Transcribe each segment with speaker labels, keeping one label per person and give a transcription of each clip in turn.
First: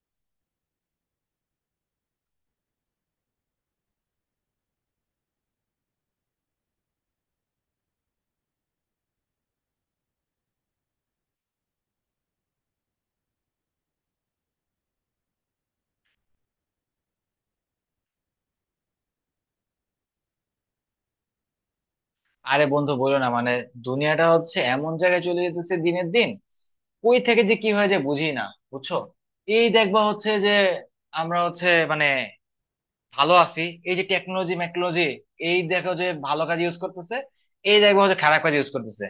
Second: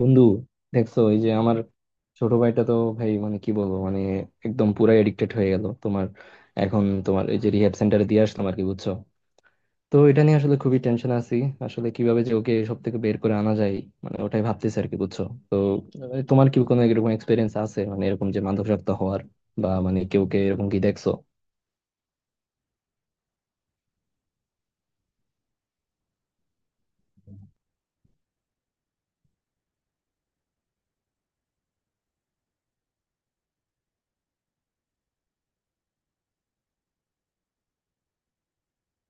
Speaker 1: বন্ধু, দেখছো এই যে আমার ছোট ভাইটা তো, ভাই মানে কি বলবো, মানে একদম পুরাই এডিক্টেড হয়ে গেল। তোমার এখন তোমার এই যে রিহ্যাব সেন্টারে দিয়ে আসলাম আর কি, বুঝছো? তো এটা নিয়ে আসলে খুবই টেনশন আছি। আসলে কিভাবে যে ওকে সব থেকে বের করে আনা যায়, মানে ওটাই ভাবতেছি আর কি, বুঝছো? তো তোমার কি কোনো এরকম এক্সপিরিয়েন্স আছে, মানে এরকম যে মাদকাসক্ত হওয়ার, বা মানে কেউ কে এরকম কি দেখছো?
Speaker 2: আরে বন্ধু বলো না, মানে দুনিয়াটা হচ্ছে এমন জায়গায় চলে যেতেছে দিনের দিন। কই থেকে যে কি হয়ে যায় বুঝি না, বুঝছো? এই দেখবা হচ্ছে যে আমরা হচ্ছে মানে ভালো আছি এই যে টেকনোলজি মেকনোলজি। এই দেখো যে ভালো কাজ ইউজ করতেছে, এই দেখবা হচ্ছে খারাপ কাজ ইউজ করতেছে।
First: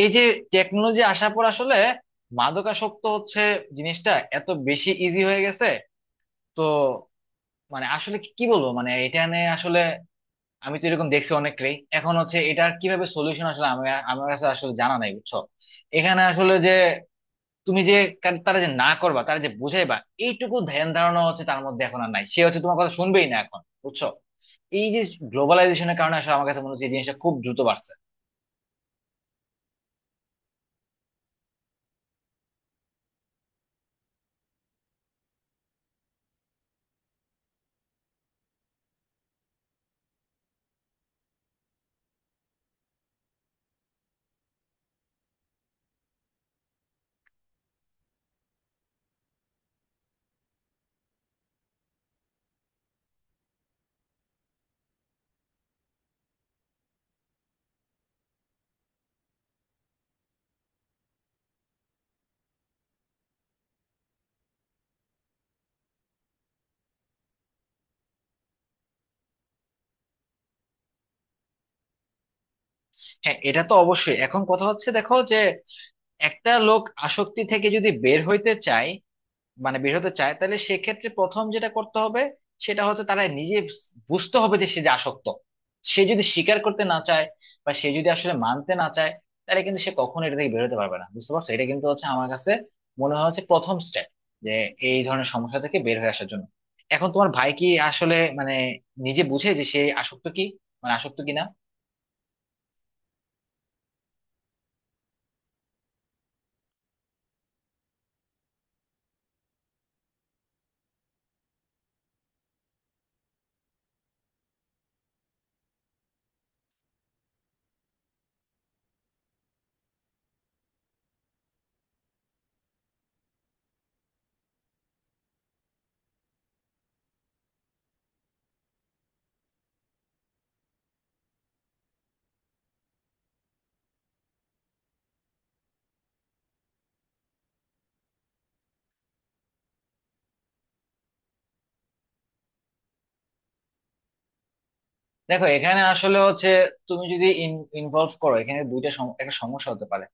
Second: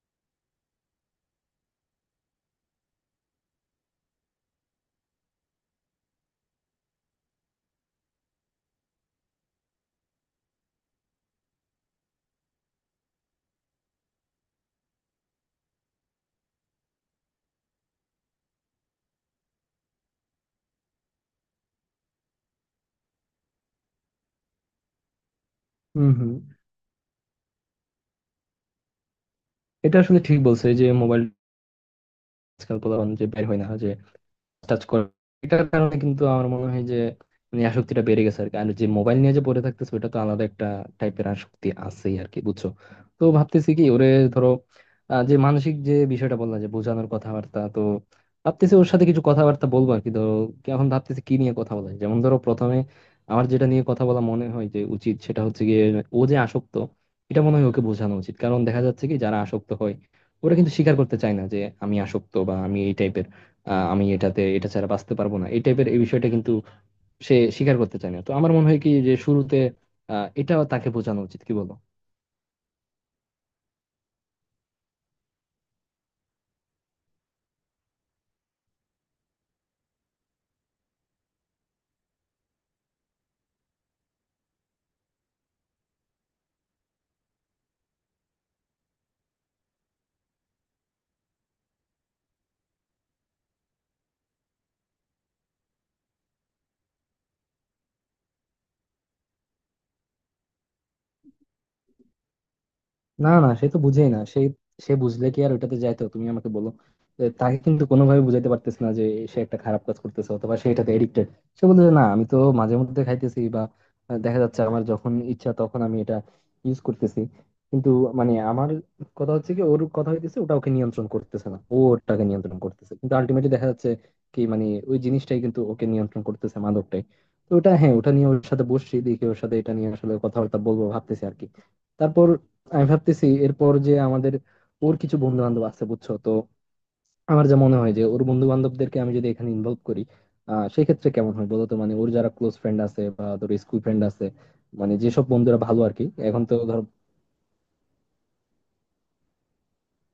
Speaker 2: এই যে টেকনোলজি আসার পর আসলে মাদকাসক্ত হচ্ছে জিনিসটা এত বেশি ইজি হয়ে গেছে। তো মানে আসলে কি কি বলবো, মানে এটা নিয়ে আসলে আমি তো এরকম দেখছি অনেককেই এখন। হচ্ছে এটার কিভাবে সলিউশন আসলে আমার কাছে আসলে জানা নাই, বুঝছো? এখানে আসলে যে তুমি যে তারা যে না করবা, তারা যে বুঝাইবা এইটুকু ধ্যান ধারণা হচ্ছে তার মধ্যে এখন আর নাই। সে হচ্ছে তোমার কথা শুনবেই না এখন, বুঝছো? এই যে গ্লোবালাইজেশনের
Speaker 1: হুম
Speaker 2: কারণে
Speaker 1: হুম।
Speaker 2: আসলে আমার কাছে মনে হচ্ছে এই জিনিসটা খুব দ্রুত বাড়ছে।
Speaker 1: এটা আসলে ঠিক বলছো। এই যে মোবাইল, আজকাল পোলাপান যে বের হয় না, যে টাচ করে, এটার কারণে কিন্তু আমার মনে হয় যে মানে আসক্তিটা বেড়ে গেছে আর কি। আর যে মোবাইল নিয়ে যে পড়ে থাকতেছে, ওটা তো আলাদা একটা টাইপের আসক্তি আছেই আর কি, বুঝছো? তো ভাবতেছি কি ওরে, ধরো, যে মানসিক যে বিষয়টা বললাম যে বোঝানোর কথাবার্তা, তো ভাবতেছি ওর সাথে কিছু কথাবার্তা বলবো আর কি, ধরো। কি এখন ভাবতেছি কি নিয়ে কথা বলা যায়। যেমন ধরো, প্রথমে আমার যেটা নিয়ে কথা বলা মনে হয় যে উচিত, সেটা হচ্ছে গিয়ে ও যে আসক্ত, এটা মনে হয় ওকে বোঝানো উচিত। কারণ দেখা যাচ্ছে কি, যারা আসক্ত হয় ওরা কিন্তু স্বীকার করতে চায় না যে আমি আসক্ত, বা আমি এই টাইপের, আমি এটাতে এটা ছাড়া বাঁচতে পারবো না, এই টাইপের এই বিষয়টা কিন্তু সে স্বীকার করতে চায় না। তো আমার মনে হয় কি যে শুরুতে এটাও তাকে বোঝানো উচিত, কি বলো?
Speaker 2: হ্যাঁ, এটা তো অবশ্যই। এখন কথা হচ্ছে দেখো যে একটা লোক আসক্তি থেকে যদি বের হইতে চায়, মানে বের হতে চায়, তাহলে সেক্ষেত্রে প্রথম যেটা করতে হবে সেটা হচ্ছে তারা নিজে বুঝতে হবে যে সে যে আসক্ত। সে যদি স্বীকার করতে না চায় বা সে যদি আসলে মানতে না চায়, তাহলে কিন্তু সে কখনো এটা থেকে বেরোতে পারবে না। বুঝতে পারছো? এটা কিন্তু হচ্ছে আমার কাছে মনে হয় হচ্ছে প্রথম স্টেপ যে এই ধরনের সমস্যা থেকে বের হয়ে আসার জন্য। এখন তোমার ভাই কি আসলে মানে নিজে বুঝে যে সে আসক্ত কি, মানে আসক্ত কিনা?
Speaker 1: না না, সে তো বুঝেই না। সে সে বুঝলে কি আর ওইটাতে যাইতো, তুমি আমাকে বলো। যে তাকে কিন্তু কোনোভাবে বুঝাইতে পারতেছ না যে সে একটা খারাপ কাজ করতেছে, অথবা সে এটাতে এডিক্টেড। সে বলতে না আমি তো মাঝে মধ্যে খাইতেছি, বা দেখা যাচ্ছে আমার যখন ইচ্ছা তখন আমি এটা ইউজ করতেছি। কিন্তু মানে আমার কথা হচ্ছে কি, ওর কথা হইতেছে ওটা ওকে নিয়ন্ত্রণ করতেছে না, ও ওটাকে নিয়ন্ত্রণ করতেছে, কিন্তু আলটিমেটলি দেখা যাচ্ছে কি মানে ওই জিনিসটাই কিন্তু ওকে নিয়ন্ত্রণ করতেছে, মাদকটাই। তো ওটা, হ্যাঁ, ওটা নিয়ে ওর সাথে বসছি, দেখি ওর সাথে এটা নিয়ে আসলে কথাবার্তা বলবো ভাবতেছি আর কি। তারপর আমি ভাবতেছি এরপর যে আমাদের, ওর কিছু বন্ধু বান্ধব আছে, বুঝছো? তো আমার যা মনে হয় যে ওর বন্ধু বান্ধবদেরকে আমি যদি এখানে ইনভলভ করি, আহ সেই ক্ষেত্রে কেমন হয় বলতো। মানে ওর যারা ক্লোজ ফ্রেন্ড আছে, বা ধরো স্কুল ফ্রেন্ড আছে, মানে যেসব
Speaker 2: দেখো
Speaker 1: বন্ধুরা
Speaker 2: এখানে
Speaker 1: ভালো আর কি,
Speaker 2: আসলে
Speaker 1: এখন
Speaker 2: হচ্ছে
Speaker 1: তো ধরো।
Speaker 2: তুমি যদি ইনভলভ করো, এখানে একটা সমস্যা হতে পারে।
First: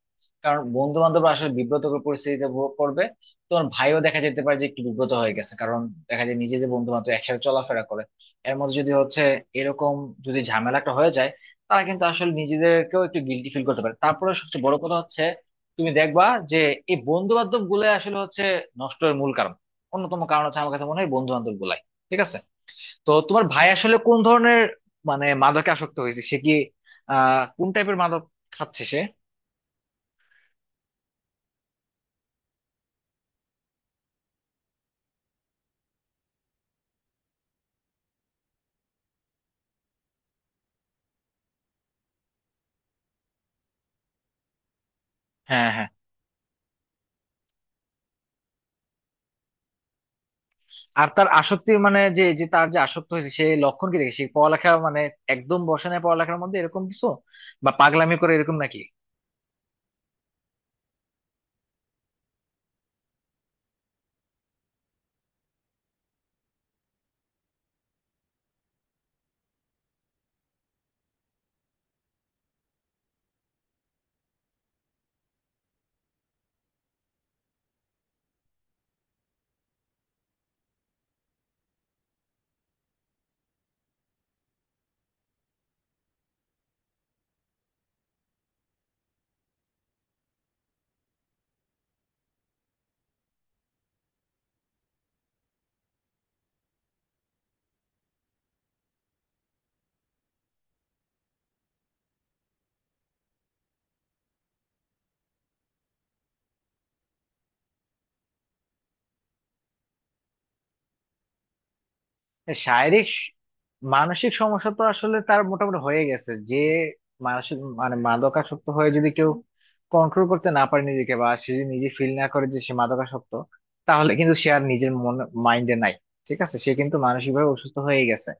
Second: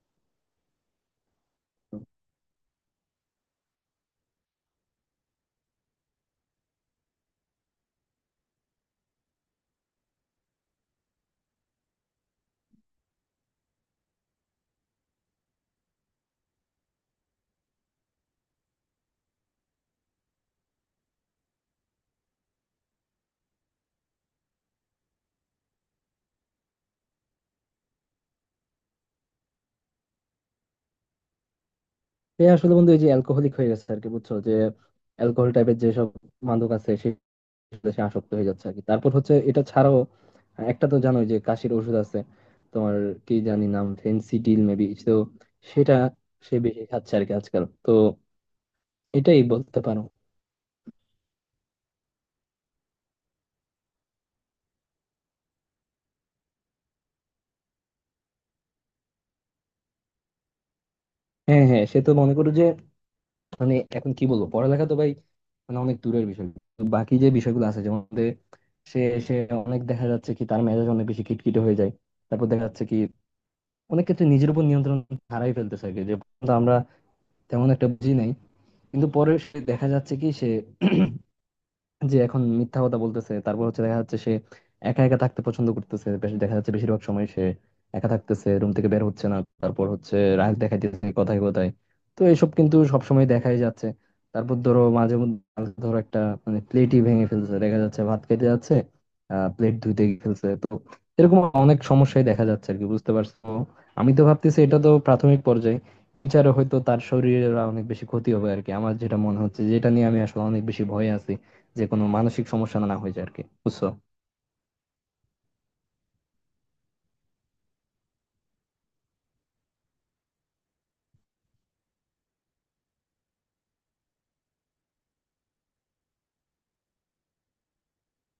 Speaker 2: কারণ বন্ধু বান্ধব আসলে বিব্রতকর পরিস্থিতিতে পড়বে। তোমার ভাইও দেখা যেতে পারে যে একটু বিব্রত হয়ে গেছে, কারণ দেখা যায় নিজে যে বন্ধু বান্ধব একসাথে চলাফেরা করে এর মধ্যে যদি হচ্ছে এরকম যদি ঝামেলাটা হয়ে যায়, তারা কিন্তু আসলে নিজেদেরকেও একটু গিল্টি ফিল করতে পারে। তারপরে সবচেয়ে বড় কথা হচ্ছে তুমি দেখবা যে এই বন্ধু বান্ধব গুলাই আসলে হচ্ছে নষ্টের মূল কারণ, অন্যতম কারণ হচ্ছে আমার কাছে মনে হয় বন্ধু বান্ধব গুলাই। ঠিক আছে? তো তোমার ভাই আসলে কোন ধরনের মানে মাদকে আসক্ত হয়েছে? সে কি কোন টাইপের মাদক খাচ্ছে সে?
Speaker 1: সে আসলে, বন্ধু, এই যে অ্যালকোহলিক হয়ে গেছে আর কি, বুঝছো? যে অ্যালকোহল টাইপের যেসব মাদক আছে, সে সে আসক্ত হয়ে যাচ্ছে আর কি। তারপর হচ্ছে এটা ছাড়াও একটা তো জানোই, যে কাশির ওষুধ আছে তোমার, কি জানি নাম, ফেন্সিডিল মেবি। তো
Speaker 2: হ্যাঁ, হ্যাঁ।
Speaker 1: সেটা সে বেশি খাচ্ছে আর কি আজকাল, তো এটাই বলতে পারো।
Speaker 2: আর তার আসক্তি মানে যে যে তার যে আসক্ত হয়েছে, সে লক্ষণ কি দেখে? সে পড়ালেখা মানে একদম বসে না পড়ালেখার মধ্যে, এরকম কিছু? বা পাগলামি করে, এরকম নাকি?
Speaker 1: হ্যাঁ হ্যাঁ, সে তো মনে করো যে মানে এখন কি বলবো, পড়ালেখা তো ভাই মানে অনেক দূরের বিষয়। তো বাকি যে বিষয়গুলো আছে যেমন যে, সে, সে অনেক, দেখা যাচ্ছে কি তার মেজাজ অনেক বেশি খিটখিটে হয়ে যায়। তারপর দেখা যাচ্ছে কি অনেক ক্ষেত্রে নিজের উপর নিয়ন্ত্রণ হারাই ফেলতেছে। আগে যে প্রথমত আমরা তেমন একটা বুঝি নাই, কিন্তু পরে সে দেখা যাচ্ছে কি সে যে এখন মিথ্যা কথা বলতেছে। তারপর হচ্ছে দেখা যাচ্ছে সে একা একা থাকতে পছন্দ করতেছে বেশ, দেখা যাচ্ছে বেশিরভাগ সময় সে একা থাকতেছে, রুম থেকে বের হচ্ছে না। তারপর হচ্ছে রাগ দেখাইতেছে কথায় কথায়। তো এসব কিন্তু সবসময় দেখাই যাচ্ছে। তারপর ধরো মাঝে মধ্যে ধরো একটা, মানে প্লেটই ভেঙে ফেলছে, দেখা যাচ্ছে ভাত খেতে যাচ্ছে, আহ প্লেট ধুইতে গিয়ে ফেলছে। তো এরকম অনেক সমস্যাই দেখা যাচ্ছে আর কি, বুঝতে পারছো? আমি তো ভাবতেছি এটা তো প্রাথমিক পর্যায়ে, বিচারে হয়তো তার শরীরের অনেক বেশি ক্ষতি হবে আর কি। আমার যেটা মনে হচ্ছে, যেটা নিয়ে আমি আসলে অনেক বেশি ভয়ে আছি, যে কোনো মানসিক সমস্যা না
Speaker 2: শারীরিক
Speaker 1: হয়ে
Speaker 2: স-
Speaker 1: যায় আর কি, বুঝছো?
Speaker 2: মানসিক সমস্যা তো আসলে তার মোটামুটি হয়ে গেছে। যে মানসিক মানে মাদকাসক্ত হয়ে যদি কেউ কন্ট্রোল করতে না পারে নিজেকে, বা সে যদি নিজে ফিল না করে যে সে মাদকাসক্ত, তাহলে কিন্তু সে আর নিজের মন মাইন্ডে নাই। ঠিক আছে? সে কিন্তু মানসিক ভাবে অসুস্থ হয়ে গেছে।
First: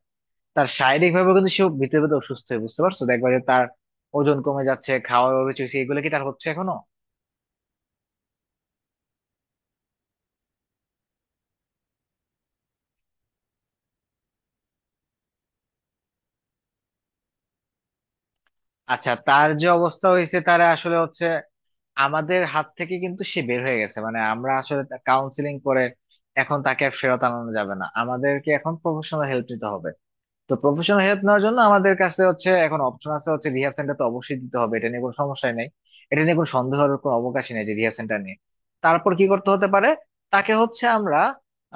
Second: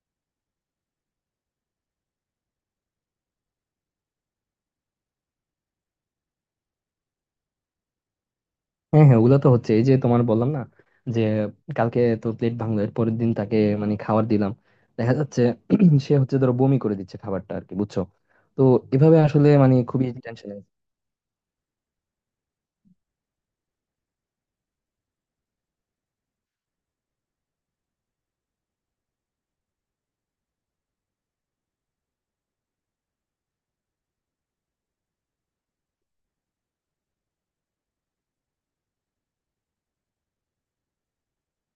Speaker 2: তার শারীরিক ভাবে কিন্তু সে ভিতরে ভিতরে অসুস্থ হয়ে, বুঝতে পারছো? দেখবা যে তার ওজন কমে যাচ্ছে, খাওয়ার অরুচি হচ্ছে, এগুলো কি তার হচ্ছে এখনো?
Speaker 1: হ্যাঁ হ্যাঁ, ওগুলো তো হচ্ছে। এই যে তোমার বললাম না, যে কালকে তো প্লেট ভাঙলো, এর পরের দিন তাকে মানে খাবার দিলাম, দেখা যাচ্ছে সে হচ্ছে ধরো বমি করে দিচ্ছে খাবারটা আর কি, বুঝছো? তো
Speaker 2: আচ্ছা,
Speaker 1: এভাবে
Speaker 2: তার
Speaker 1: আসলে
Speaker 2: যে
Speaker 1: মানে
Speaker 2: অবস্থা
Speaker 1: খুবই
Speaker 2: হয়েছে
Speaker 1: টেনশন।
Speaker 2: তারা আসলে হচ্ছে আমাদের হাত থেকে কিন্তু সে বের হয়ে গেছে। মানে আমরা আসলে কাউন্সিলিং করে এখন তাকে আর ফেরত আনানো যাবে না, আমাদেরকে এখন প্রফেশনাল হেল্প নিতে হবে। তো প্রফেশনাল হেল্প নেওয়ার জন্য আমাদের কাছে হচ্ছে এখন অপশন আছে হচ্ছে রিহাব সেন্টার, তো অবশ্যই দিতে হবে, এটা নিয়ে কোনো সমস্যা নেই। এটা নিয়ে কোনো সন্দেহের কোনো অবকাশই নেই যে রিহাব সেন্টার নিয়ে। তারপর কি করতে হতে পারে? তাকে হচ্ছে আমরা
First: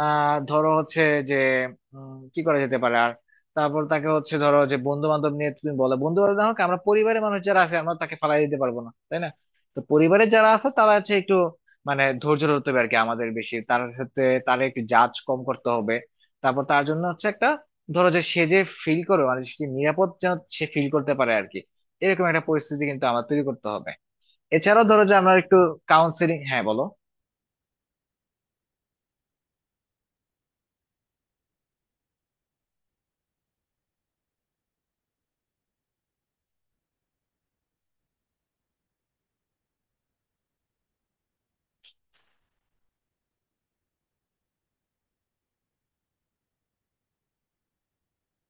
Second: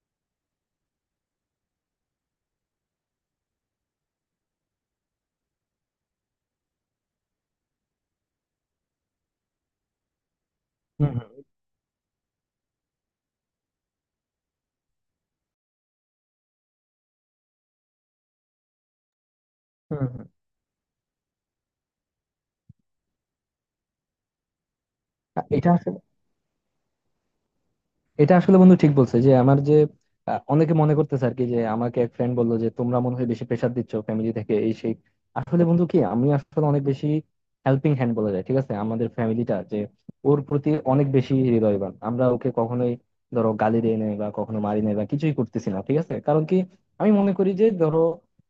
Speaker 2: ধরো হচ্ছে যে কি করা যেতে পারে। আর তারপর তাকে হচ্ছে ধরো যে বন্ধু বান্ধব নিয়ে তুমি বলো, বন্ধু বান্ধব না হোক, আমরা পরিবারের মানুষ যারা আছে আমরা তাকে ফালাই দিতে পারবো না, তাই না? তো পরিবারের যারা আছে তারা হচ্ছে
Speaker 1: হম
Speaker 2: একটু মানে ধৈর্য ধরতে হবে আর কি আমাদের বেশি তার সাথে। তারা একটু জাজ কম করতে হবে। তারপর তার জন্য হচ্ছে একটা ধরো যে সে যে ফিল করে মানে সে
Speaker 1: হম
Speaker 2: নিরাপদ
Speaker 1: হম হম।
Speaker 2: যেন সে ফিল করতে পারে আর কি, এরকম একটা পরিস্থিতি কিন্তু আমার তৈরি করতে হবে। এছাড়াও ধরো যে আমরা একটু
Speaker 1: এটা আসলে
Speaker 2: কাউন্সিলিং। হ্যাঁ বলো।
Speaker 1: এটা আসলে বন্ধু ঠিক বলছে, যে আমার যে অনেকে মনে করতেছে আর কি, যে আমাকে এক ফ্রেন্ড বললো যে তোমরা মনে হয় বেশি প্রেসার দিচ্ছ ফ্যামিলি থেকে, এই সেই। আসলে বন্ধু কি, আমি আসলে অনেক বেশি হেল্পিং হ্যান্ড বলা যায়, ঠিক আছে? আমাদের ফ্যামিলিটা যে ওর প্রতি অনেক বেশি হৃদয়বান। আমরা ওকে কখনোই ধরো গালি দেই নাই, বা কখনো মারি নাই, বা কিছুই করতেছি না, ঠিক আছে? কারণ কি, আমি মনে করি যে ধরো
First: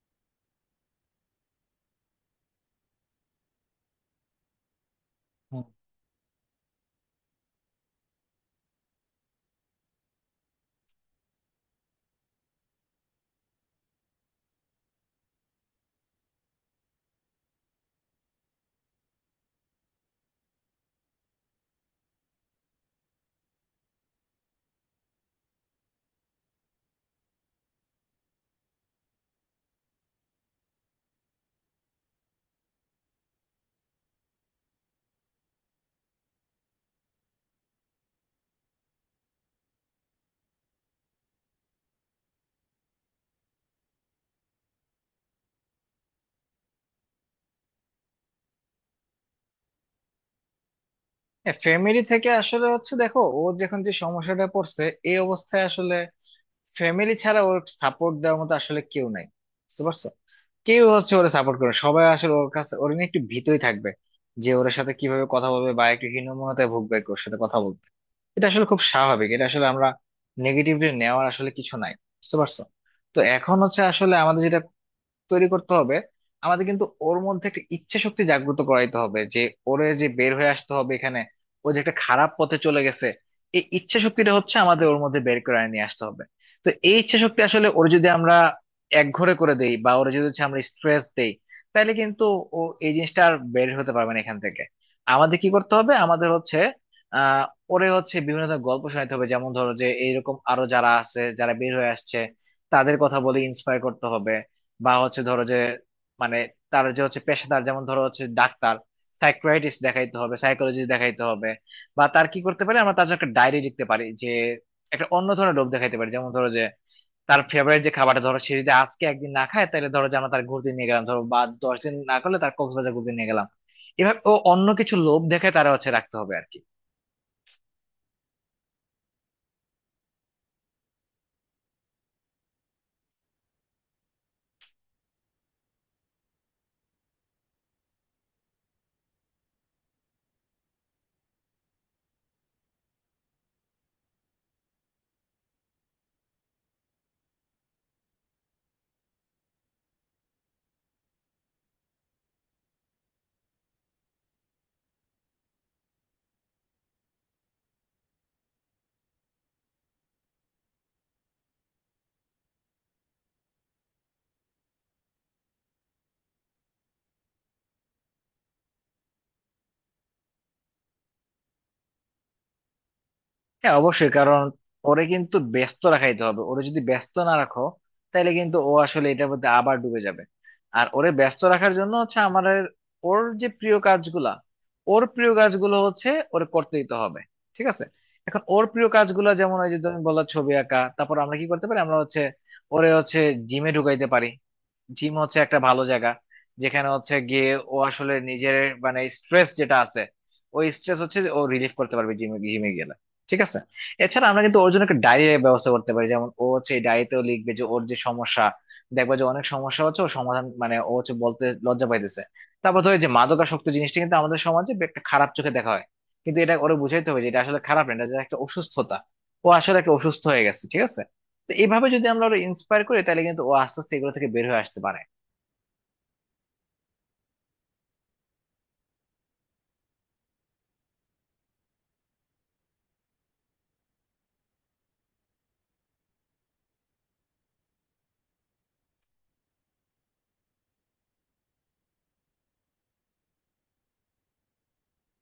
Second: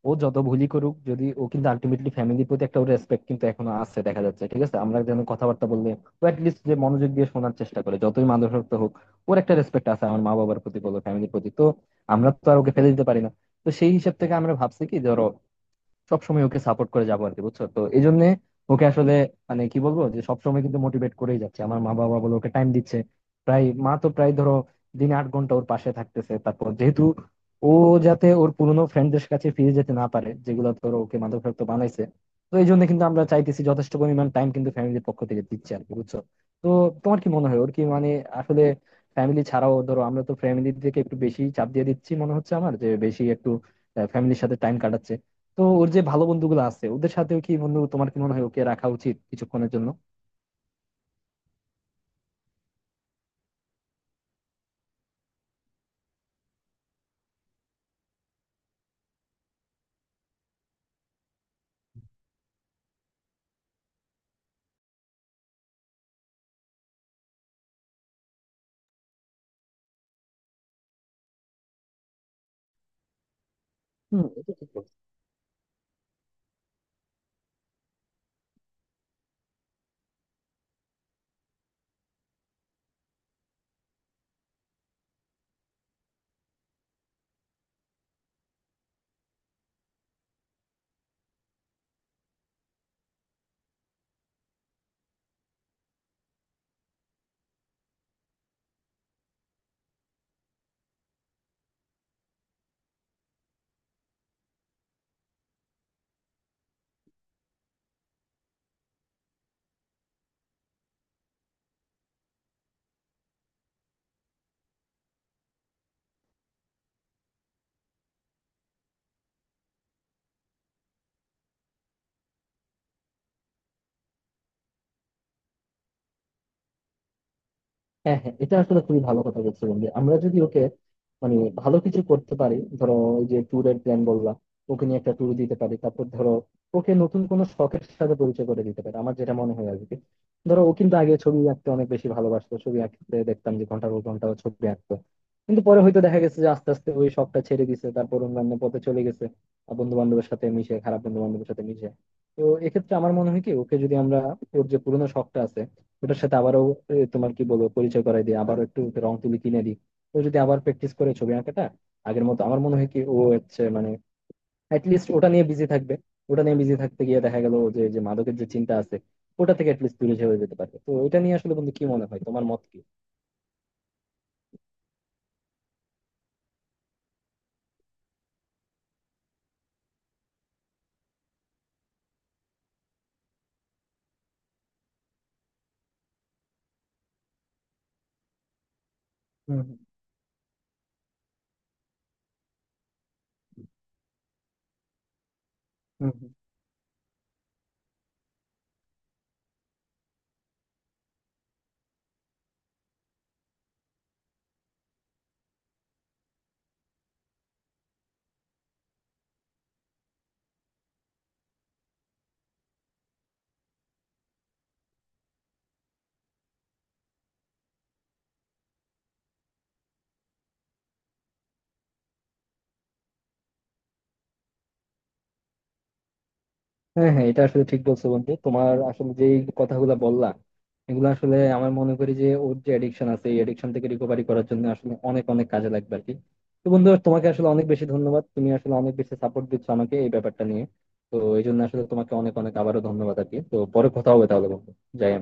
Speaker 1: ও যত ভুলই করুক, যদি ও কিন্তু আলটিমেটলি ফ্যামিলির প্রতি একটা রেসপেক্ট কিন্তু এখনো আছে দেখা যাচ্ছে, ঠিক আছে? আমরা যেন
Speaker 2: হুম।
Speaker 1: কথাবার্তা বললে ও লিস্ট যে মনোযোগ দিয়ে শোনার চেষ্টা করে, যতই মাদক হোক ওর একটা রেসপেক্ট আছে আমার মা বাবার প্রতি বলো, ফ্যামিলির প্রতি। তো আমরা তো আর ওকে ফেলে দিতে পারি না। তো সেই হিসাব থেকে আমরা ভাবছি কি, ধরো সবসময় ওকে সাপোর্ট করে যাবো আর কি, বুঝছো? তো এই জন্য ওকে আসলে মানে কি বলবো, যে সবসময় কিন্তু মোটিভেট করেই যাচ্ছে আমার মা বাবা বলে, ওকে টাইম দিচ্ছে। প্রায় মা তো প্রায় ধরো দিনে 8 ঘন্টা ওর পাশে থাকতেছে। তারপর যেহেতু ও, যাতে ওর পুরোনো ফ্রেন্ডদের কাছে ফিরে যেতে না পারে যেগুলো ধরো ওকে মাদকাসক্ত বানাইছে, তো এই জন্য কিন্তু আমরা চাইতেছি যথেষ্ট পরিমাণ টাইম কিন্তু ফ্যামিলির পক্ষ থেকে দিচ্ছে আর কি, বুঝছো? তো তোমার কি মনে হয়, ওর কি মানে আসলে ফ্যামিলি ছাড়াও ধরো, আমরা তো ফ্যামিলি থেকে একটু বেশি চাপ দিয়ে দিচ্ছি মনে হচ্ছে আমার, যে বেশি একটু ফ্যামিলির সাথে টাইম কাটাচ্ছে। তো ওর যে ভালো বন্ধুগুলো আছে ওদের সাথেও কি, বন্ধু তোমার কি মনে হয় ওকে রাখা উচিত কিছুক্ষণের জন্য?
Speaker 2: হ্যাঁ, ফ্যামিলি থেকে আসলে হচ্ছে দেখো ও যখন যে সমস্যাটা পড়ছে এই অবস্থায় আসলে ফ্যামিলি ছাড়া ওর সাপোর্ট দেওয়ার মতো আসলে কেউ নাই। বুঝতে পারছো? কেউ হচ্ছে ওরা সাপোর্ট করে, সবাই আসলে ওর কাছে ওর নিয়ে একটু ভীতই থাকবে যে ওর সাথে কিভাবে কথা বলবে, বা একটু হীনমন্যতায় ভুগবে আর কি ওর সাথে কথা বলতে। এটা আসলে খুব স্বাভাবিক, এটা আসলে আমরা নেগেটিভলি নেওয়ার আসলে কিছু নাই। বুঝতে পারছো? তো এখন হচ্ছে আসলে
Speaker 1: হম,
Speaker 2: আমাদের
Speaker 1: এটা
Speaker 2: যেটা
Speaker 1: ঠিক বলেছো।
Speaker 2: তৈরি করতে হবে, আমাদের কিন্তু ওর মধ্যে একটা ইচ্ছে শক্তি জাগ্রত করাইতে হবে যে ওরে যে বের হয়ে আসতে হবে এখানে, ও যে একটা খারাপ পথে চলে গেছে। এই ইচ্ছে শক্তিটা হচ্ছে আমাদের ওর মধ্যে বের করে নিয়ে আসতে হবে। তো এই ইচ্ছে শক্তি আসলে ওর যদি আমরা একঘরে করে দেই বা ওর যদি হচ্ছে আমরা স্ট্রেস দেই, তাহলে কিন্তু ও এই জিনিসটা আর বের হতে পারবে না এখান থেকে। আমাদের কি করতে হবে? আমাদের হচ্ছে আহ ওরে হচ্ছে বিভিন্ন ধরনের গল্প শোনাতে হবে, যেমন ধরো যে এইরকম আরো যারা আছে যারা বের হয়ে আসছে তাদের কথা বলে ইন্সপায়ার করতে হবে। বা হচ্ছে ধরো যে মানে তার যে হচ্ছে পেশাদার, যেমন ধরো হচ্ছে ডাক্তার, সাইকিয়াট্রিস্ট দেখাইতে হবে, সাইকোলজিস্ট দেখাইতে হবে। বা তার কি করতে পারি, আমরা তার জন্য একটা ডায়েরি লিখতে পারি যে একটা অন্য ধরনের রোগ দেখাইতে পারি। যেমন ধরো যে তার ফেভারিট যে খাবারটা, ধরো সে যদি আজকে একদিন না খায় তাহলে ধরো যে আমরা তার ঘুরতে নিয়ে গেলাম ধরো, বা 10 দিন না করলে তার কক্সবাজার ঘুরতে নিয়ে গেলাম। এভাবে ও অন্য কিছু লোভ দেখে তারা হচ্ছে রাখতে হবে আর কি।
Speaker 1: হ্যাঁ হ্যাঁ, এটা আসলে খুবই ভালো কথা বলছো বন্ধু। আমরা যদি ওকে মানে ভালো কিছু করতে পারি, ধরো ওই যে ট্যুরের প্ল্যান বললাম, ওকে নিয়ে একটা ট্যুর দিতে পারি। তারপর ধরো ওকে নতুন কোনো শখের সাথে পরিচয় করে দিতে পারি, আমার যেটা মনে হয় আর কি। ধরো ও কিন্তু আগে ছবি আঁকতে অনেক বেশি ভালোবাসতো, ছবি আঁকতে দেখতাম যে ঘন্টার পর ঘন্টা ও ছবি আঁকতো। কিন্তু পরে হয়তো দেখা গেছে যে আস্তে আস্তে ওই শখটা ছেড়ে দিছে, তারপর অন্যান্য পথে চলে গেছে, বন্ধু বান্ধবের সাথে মিশে, খারাপ বন্ধু বান্ধবের সাথে মিশে। তো এক্ষেত্রে আমার মনে হয় কি, ওকে যদি আমরা ওর যে পুরোনো শখটা আছে ওটার সাথে আবারও, তোমার কি বলবো, পরিচয় করাই দিই আবারও, একটু ওকে রং তুলি কিনে দিই। ও যদি আবার প্র্যাকটিস করে ছবি আঁকাটা আগের মতো, আমার মনে হয় কি ও হচ্ছে মানে অ্যাটলিস্ট ওটা নিয়ে বিজি থাকবে। ওটা নিয়ে বিজি থাকতে গিয়ে দেখা গেল যে যে মাদকের যে চিন্তা আছে ওটা থেকে অ্যাটলিস্ট দূরে সরে যেতে পারবে। তো এটা নিয়ে আসলে বন্ধু কি মনে হয় তোমার, মত কি?
Speaker 2: হ্যাঁ, অবশ্যই। কারণ ওরে কিন্তু ব্যস্ত রাখাইতে হবে, ওরে যদি ব্যস্ত না রাখো তাহলে কিন্তু ও আসলে এটার মধ্যে আবার ডুবে যাবে। আর ওরে ব্যস্ত রাখার জন্য হচ্ছে আমাদের ওর যে প্রিয় কাজগুলা, ওর প্রিয় কাজগুলো হচ্ছে ওরে করতে দিতে হবে। ঠিক আছে? এখন ওর প্রিয় কাজগুলো যেমন
Speaker 1: হম
Speaker 2: ওই যে তুমি বললা ছবি আঁকা, তারপর আমরা কি করতে পারি, আমরা হচ্ছে ওরে হচ্ছে জিমে ঢুকাইতে পারি। জিম হচ্ছে একটা ভালো জায়গা
Speaker 1: হম।
Speaker 2: যেখানে হচ্ছে গিয়ে ও আসলে নিজের মানে স্ট্রেস যেটা আছে ওই স্ট্রেস হচ্ছে যে ও রিলিফ করতে পারবে জিমে, জিমে গেলে। ঠিক আছে? এছাড়া আমরা কিন্তু ওর জন্য একটা ডায়েরির ব্যবস্থা করতে পারি, যেমন ও হচ্ছে এই ডায়েরিতেও লিখবে যে ওর যে সমস্যা। দেখবা যে অনেক সমস্যা হচ্ছে ও সমাধান মানে ও হচ্ছে বলতে লজ্জা পাইতেছে। তারপর ধরো এই যে মাদকাসক্ত জিনিসটা কিন্তু আমাদের সমাজে একটা খারাপ চোখে দেখা হয়, কিন্তু এটা ওরে বুঝাইতে হবে যে এটা আসলে খারাপ না, এটা যে একটা অসুস্থতা। ও আসলে একটা অসুস্থ হয়ে গেছে। ঠিক আছে? তো এইভাবে যদি আমরা ওরা ইন্সপায়ার করি তাহলে কিন্তু ও আস্তে আস্তে এগুলো থেকে বের হয়ে আসতে পারে।
Speaker 1: হ্যাঁ হ্যাঁ, এটা আসলে ঠিক বলছো বন্ধু। তোমার আসলে যে কথাগুলো বললা, এগুলো আসলে আমার মনে করি যে ওর যে এডিকশন আছে, এই এডিকশন থেকে রিকভারি করার জন্য আসলে অনেক অনেক কাজে লাগবে আর কি। তো বন্ধু, তোমাকে আসলে অনেক বেশি ধন্যবাদ। তুমি আসলে অনেক বেশি সাপোর্ট দিচ্ছ আমাকে এই ব্যাপারটা নিয়ে। তো এই জন্য আসলে তোমাকে অনেক অনেক আবারও ধন্যবাদ আর কি। তো পরে কথা হবে তাহলে বন্ধু। যাই আমি।